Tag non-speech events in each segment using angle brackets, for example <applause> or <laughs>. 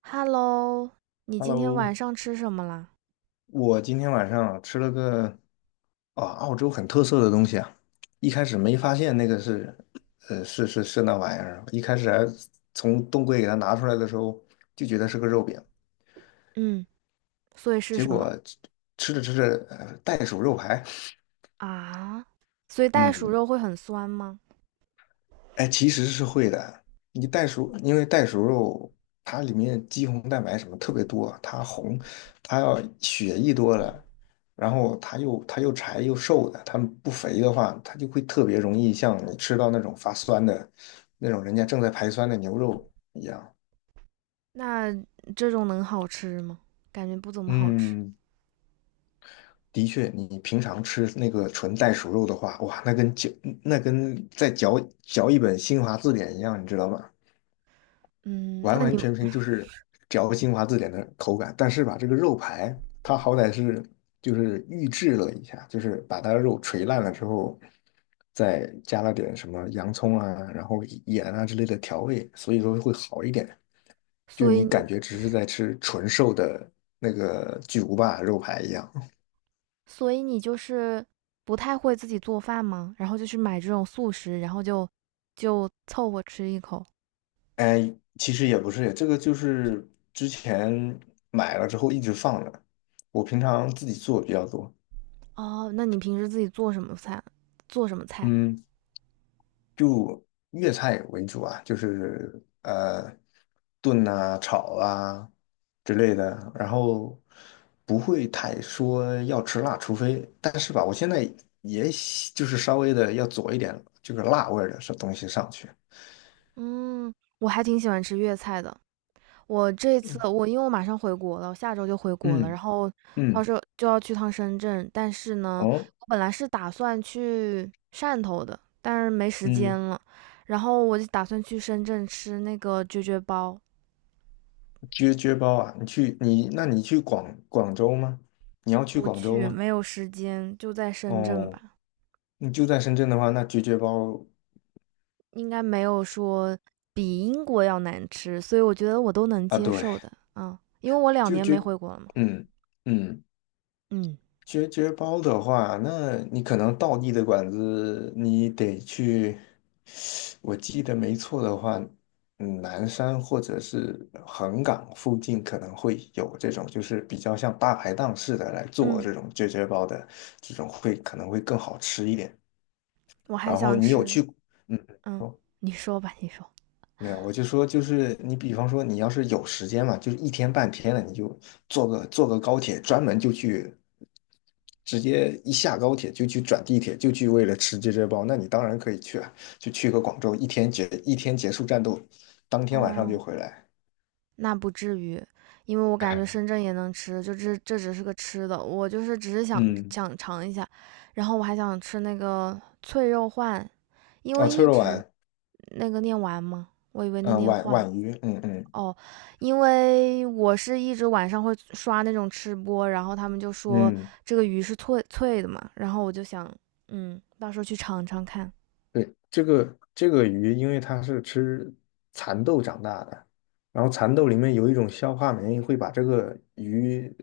Hello，你今天晚 Hello，上吃什么啦？我今天晚上吃了个啊澳洲很特色的东西啊。一开始没发现那个是，是那玩意儿。一开始还从冻柜给它拿出来的时候就觉得是个肉饼，嗯，所以是结什么果吃着吃着袋鼠肉排。啊？所以袋鼠嗯，肉会很酸吗？哎，其实是会的。你袋鼠，因为袋鼠肉它里面肌红蛋白什么特别多，它红，它要血一多了，然后它又柴又瘦的。它不肥的话，它就会特别容易像你吃到那种发酸的，那种人家正在排酸的牛肉一样。那这种能好吃吗？感觉不怎么好吃。嗯，的确，你平常吃那个纯袋鼠肉的话，哇，那跟在嚼一本新华字典一样，你知道吗？嗯，完那完你，全全就是嚼精华字典的口感。但是吧，这个肉排它好歹是就是预制了一下，就是把它的肉锤烂了之后，再加了点什么洋葱啊，然后盐啊之类的调味，所以说会好一点。就所以你感你，觉只是在吃纯瘦的那个巨无霸肉排一样。所以你就是不太会自己做饭吗？然后就去买这种速食，然后就凑合吃一口。哎，其实也不是，这个就是之前买了之后一直放着，我平常自己做比较多。哦，那你平时自己做什么菜？做什么菜？嗯，粤菜为主啊，就是炖啊、炒啊之类的，然后不会太说要吃辣，除非但是吧，我现在就是稍微的要佐一点这个辣味儿的东西上去。嗯，我还挺喜欢吃粤菜的。我这次我因为我马上回国了，我下周就回国了，然嗯后到嗯，时候就要去趟深圳。但是呢，哦，我本来是打算去汕头的，但是没时间嗯，了。然后我就打算去深圳吃那个啫啫包，撅撅包啊。你去广州吗？你要去不广州去，吗？没有时间，就在深圳哦，吧。你就在深圳的话，那撅撅包应该没有说比英国要难吃，所以我觉得我都能啊，接对，受的。啊，因为我两就年没撅回国了嘛。嗯嗯。嗯绝绝包的话，那你可能道地的馆子你得去。我记得没错的话，嗯，南山或者是横岗附近可能会有这种，就是比较像大排档似的来做嗯，这种绝绝包的，这种可能会更好吃一点。我还然后想你有吃。去，嗯，嗯，说。你说吧，你说。没有，我就说，就是你，比方说，你要是有时间嘛，就是一天半天的，你就坐个高铁，专门就去，直接一下高铁就去转地铁，就去为了吃这只包，那你当然可以去啊，就去个广州，一天结束战斗，当天晚上就嗯。回来。那不至于，因为我感觉深 <laughs> 圳也能吃，就这只是个吃的，我就是只是想嗯，想尝一下，然后我还想吃那个脆肉鲩，因哦，为脆一肉直皖。那个念完吗？我以为那嗯、念皖鲩皖渝，嗯嗯哦，因为我是一直晚上会刷那种吃播，然后他们就说嗯，这个鱼是脆脆的嘛，然后我就想，嗯，到时候去尝尝看，对，这个鱼，因为它是吃蚕豆长大的，然后蚕豆里面有一种消化酶，会把这个鱼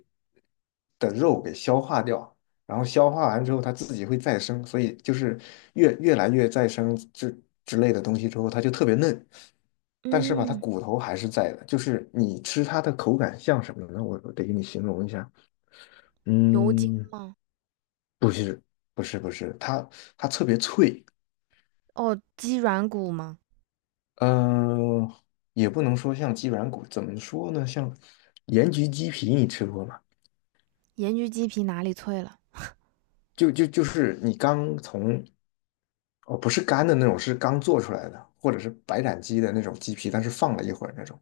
的肉给消化掉，然后消化完之后，它自己会再生，所以就是越来越再生之类的东西之后，它就特别嫩。但是吧，它嗯，骨头还是在的，就是你吃它的口感像什么呢？我得给你形容一下。牛筋嗯，不是不是不是，它特别脆。哦，鸡软骨吗？呃，也不能说像鸡软骨，怎么说呢？像盐焗鸡皮，你吃过吗？盐焗鸡皮哪里脆了？就是你刚从。哦，不是干的那种，是刚做出来的，或者是白斩鸡的那种鸡皮，但是放了一会儿那种，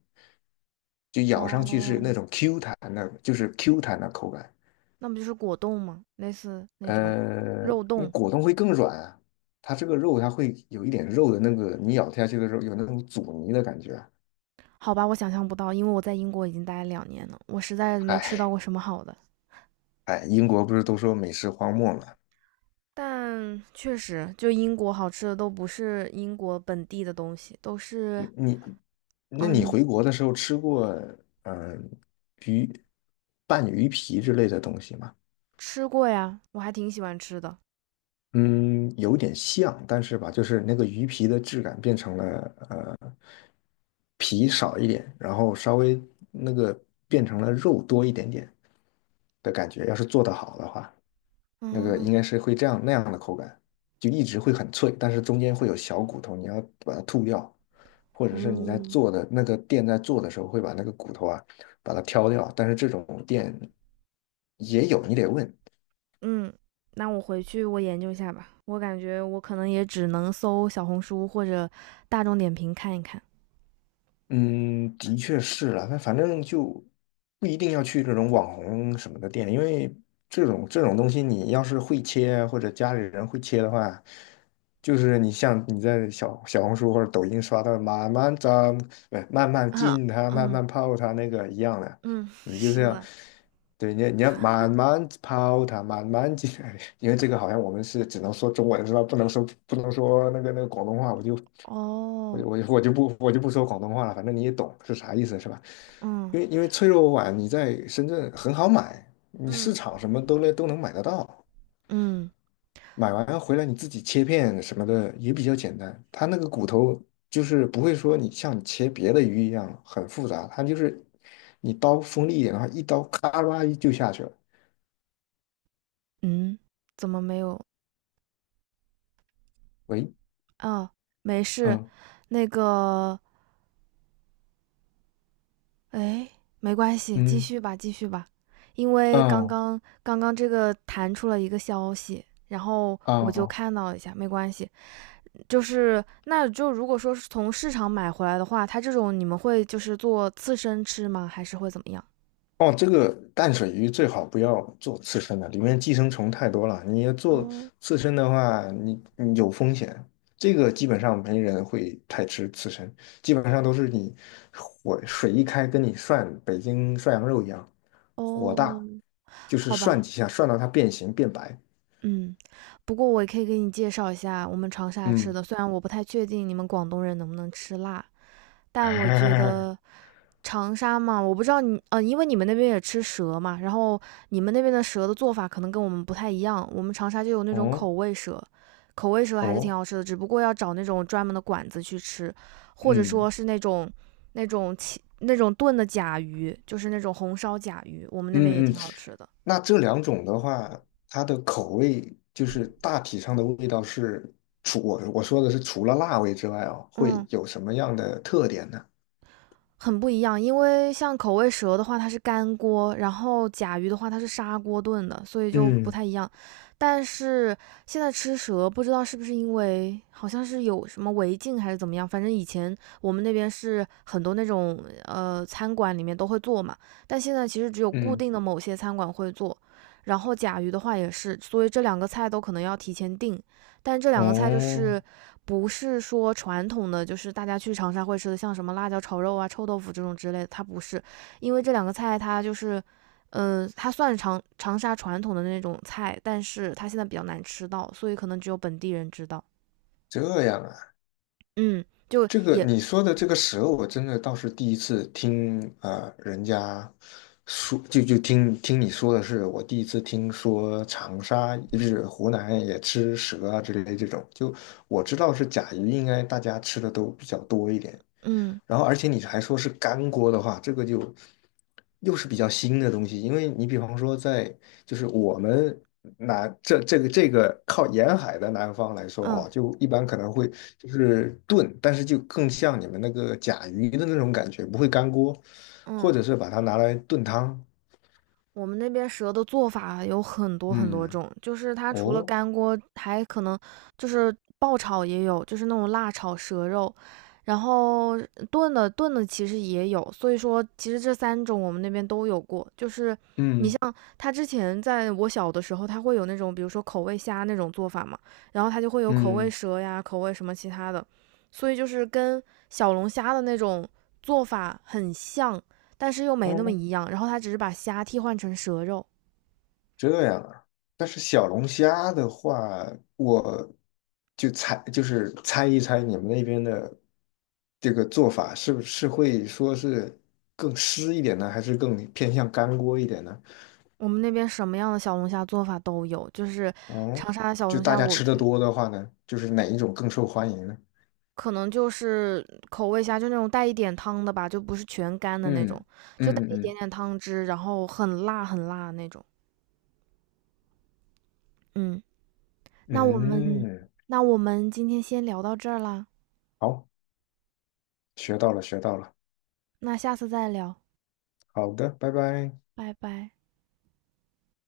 就咬上去是那哦，种 Q 弹的，就是 Q 弹的口感。那不就是果冻吗？类似那种呃，肉冻？果冻会更软啊。它这个肉它会有一点肉的那个，你咬下去的时候有那种阻尼的感觉。好吧，我想象不到，因为我在英国已经待了两年了，我实在没吃到哎，过什么好的。嗨，哎，英国不是都说美食荒漠嘛？但确实，就英国好吃的都不是英国本地的东西，都是对你，那嗯，你你回国的时候吃过嗯鱼拌鱼皮之类的东西吗？吃过呀？我还挺喜欢吃的。嗯，有点像，但是吧，就是那个鱼皮的质感变成了呃皮少一点，然后稍微那个变成了肉多一点点的感觉。要是做得好的话，那个嗯应该是会这样那样的口感，就一直会很脆，但是中间会有小骨头，你要把它吐掉。或者是你在嗯，做的那个店在做的时候会把那个骨头啊把它挑掉，但是这种店也有，你得问。嗯，那我回去我研究一下吧。我感觉我可能也只能搜小红书或者大众点评看一看。嗯，的确是了，那反正就不一定要去这种网红什么的店，因为这种东西，你要是会切啊或者家里人会切的话，就是你像你在小红书或者抖音刷到慢慢炸，不是慢慢 <laughs> 嗯浸它，慢嗯慢泡它那个一样的，嗯，你就这是样，的。对，你要慢慢抛它，慢慢解，来，<laughs> 因为这个好像我们是只能说中文是吧？不能说那个广东话，哦，我就不说广东话了，反正你也懂是啥意思是吧？嗯，因为脆弱碗你在深圳很好买，你市嗯场什么都能买得到。嗯买完回来你自己切片什么的也比较简单，它那个骨头就是不会说你像你切别的鱼一样很复杂，它就是你刀锋利一点的话，一刀咔啦一就下去了。嗯，怎么没有？喂，啊？没事，嗯那个，哎，没关系，继嗯续吧，继续吧。因为刚嗯刚刚刚这个弹出了一个消息，然后我就嗯。看到了一下，没关系。就是那就如果说是从市场买回来的话，它这种你们会就是做刺身吃吗？还是会怎么样？哦，这个淡水鱼最好不要做刺身的，里面寄生虫太多了。你要做哦刺身的话，你有风险。这个基本上没人会太吃刺身，基本上都是你火水一开，跟你涮北京涮羊肉一样，火哦，大，就是好涮吧。几下，涮到它变形变白。嗯，不过我也可以给你介绍一下我们长沙吃嗯，的，虽然我不太确定你们广东人能不能吃辣，但我觉得 <laughs> 长沙嘛，我不知道你，因为你们那边也吃蛇嘛，然后你们那边的蛇的做法可能跟我们不太一样，我们长沙就有那种口哦味蛇，口味蛇还是挺哦，好吃的，只不过要找那种专门的馆子去吃，或者嗯说是那种切那种炖的甲鱼，就是那种红烧甲鱼，我们那边也嗯嗯，挺好吃的。那这两种的话，它的口味就是大体上的味道是，除我说的是除了辣味之外哦，会嗯，有什么样的特点呢？很不一样，因为像口味蛇的话，它是干锅，然后甲鱼的话，它是砂锅炖的，所以就不嗯太一样。但是现在吃蛇，不知道是不是因为好像是有什么违禁还是怎么样，反正以前我们那边是很多那种餐馆里面都会做嘛，但现在其实只有固嗯，定的某些餐馆会做。然后甲鱼的话也是，所以这两个菜都可能要提前订，但这两个菜就哦，是不是说传统的就是大家去长沙会吃的，像什么辣椒炒肉啊、臭豆腐这种之类的，它不是，因为这两个菜它就是，它算长沙传统的那种菜，但是它现在比较难吃到，所以可能只有本地人知道。这样啊，嗯，就这个也，你说的这个蛇，我真的倒是第一次听啊、人家说就听听你说的是，我第一次听说长沙就是湖南也吃蛇啊之类的这种，就我知道是甲鱼，应该大家吃的都比较多一点，嗯然后而且你还说是干锅的话，这个就又是比较新的东西，因为你比方说在就是我们南这这个这个靠沿海的南方来说嗯啊，就一般可能会就是炖，但是就更像你们那个甲鱼的那种感觉，不会干锅，嗯。或者是把它拿来炖汤。我们那边蛇的做法啊有很多很多嗯，种，就是它除了哦，干锅，还可能就是爆炒也有，就是那种辣炒蛇肉，然后炖的其实也有，所以说其实这三种我们那边都有过。就是你嗯像它之前在我小的时候，它会有那种比如说口味虾那种做法嘛，然后它就会有口味嗯，蛇呀、口味什么其他的，所以就是跟小龙虾的那种做法很像，但是又没那么哦，一样。然后他只是把虾替换成蛇肉。这样啊，但是小龙虾的话，我就猜，就是猜一猜你们那边的这个做法是不是会说是更湿一点呢，还是更偏向干锅一点呢？我们那边什么样的小龙虾做法都有，就是嗯，长沙的小就龙大虾，家我吃的觉得多的话呢，就是哪一种更受欢迎呢？可能就是口味虾，就那种带一点汤的吧，就不是全干的那种，嗯就带嗯一点嗯点汤汁，然后很辣很辣那种。嗯，那我嗯嗯，们嗯那我们今天先聊到这儿啦，好，学到了学到了，那下次再聊，好的，拜拜。拜拜。